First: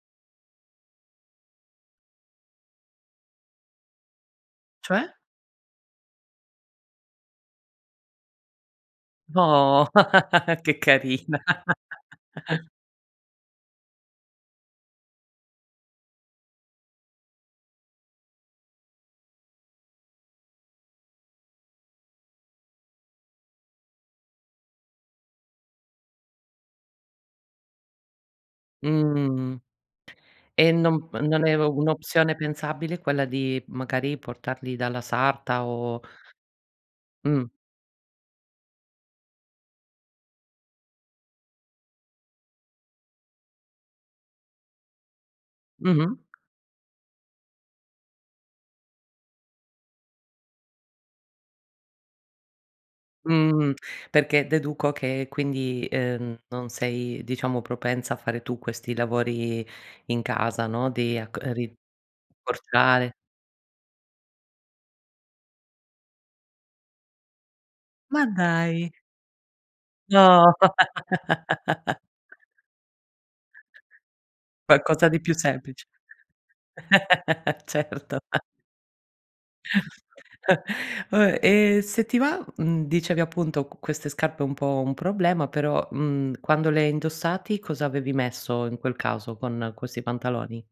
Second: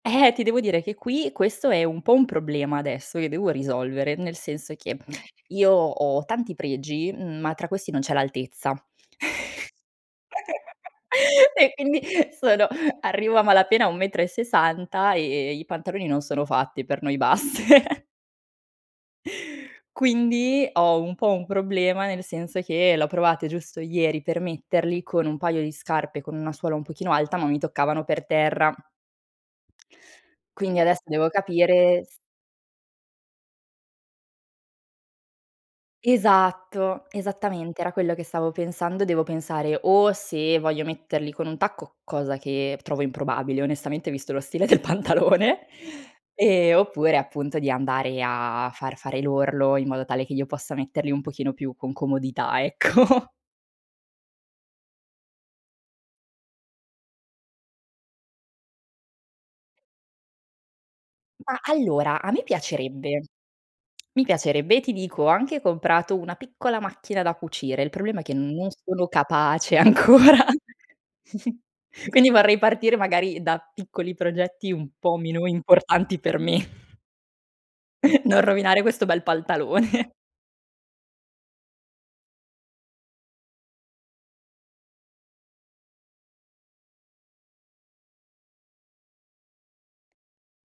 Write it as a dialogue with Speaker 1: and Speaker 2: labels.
Speaker 1: Eh, ti devo dire che qui questo è un po' un problema adesso che devo risolvere, nel senso che:
Speaker 2: Cioè?
Speaker 1: io ho tanti pregi, ma tra questi non c'è l'altezza.
Speaker 2: No. Che carina.
Speaker 1: E quindi sono arrivo a malapena a 1 metro e 60 e e i pantaloni non sono fatti per noi basse. Quindi ho un po' un problema, nel senso che l'ho provate giusto ieri per metterli con un paio di scarpe con una suola un pochino alta, ma mi toccavano per terra.
Speaker 2: Mh. E
Speaker 1: Quindi adesso
Speaker 2: non mhmm,
Speaker 1: devo
Speaker 2: non è
Speaker 1: capire s
Speaker 2: un'opzione pensabile quella di magari portarli dalla sarta, o
Speaker 1: Esatto,
Speaker 2: Mh.
Speaker 1: esattamente era quello che stavo pensando; devo pensare o se voglio metterli con un tacco, cosa che trovo improbabile onestamente visto lo stile del pantalone,
Speaker 2: Mh-mh.
Speaker 1: e oppure, appunto di andare a a far fare l'orlo, in modo tale che io possa metterli un pochino più con comodità, ecco.
Speaker 2: Mh. Perché deduco che quindi, ehm, non sei diciamo propensa a fare tu questi lavori in casa, no. Di acco ehm,
Speaker 1: Ma
Speaker 2: ri
Speaker 1: allora a me
Speaker 2: portare
Speaker 1: piacerebbe. Mi piacerebbe, ti dico, ho anche comprato una piccola macchina da cucire, il problema è
Speaker 2: Ma
Speaker 1: che non
Speaker 2: dai!
Speaker 1: sono capace ancora.
Speaker 2: No!
Speaker 1: Quindi vorrei partire magari da piccoli progetti un
Speaker 2: Qualcosa
Speaker 1: po'
Speaker 2: di più
Speaker 1: meno
Speaker 2: semplice.
Speaker 1: importanti per me.
Speaker 2: Certo.
Speaker 1: Non rovinare questo bel pantalone.
Speaker 2: Vabbè, e se ti va mhmm, dicevi appunto con queste scarpe un po' un problema, però, mhmm, quando le hai indossati cosa avevi messo, in quel caso, con questi pantaloni?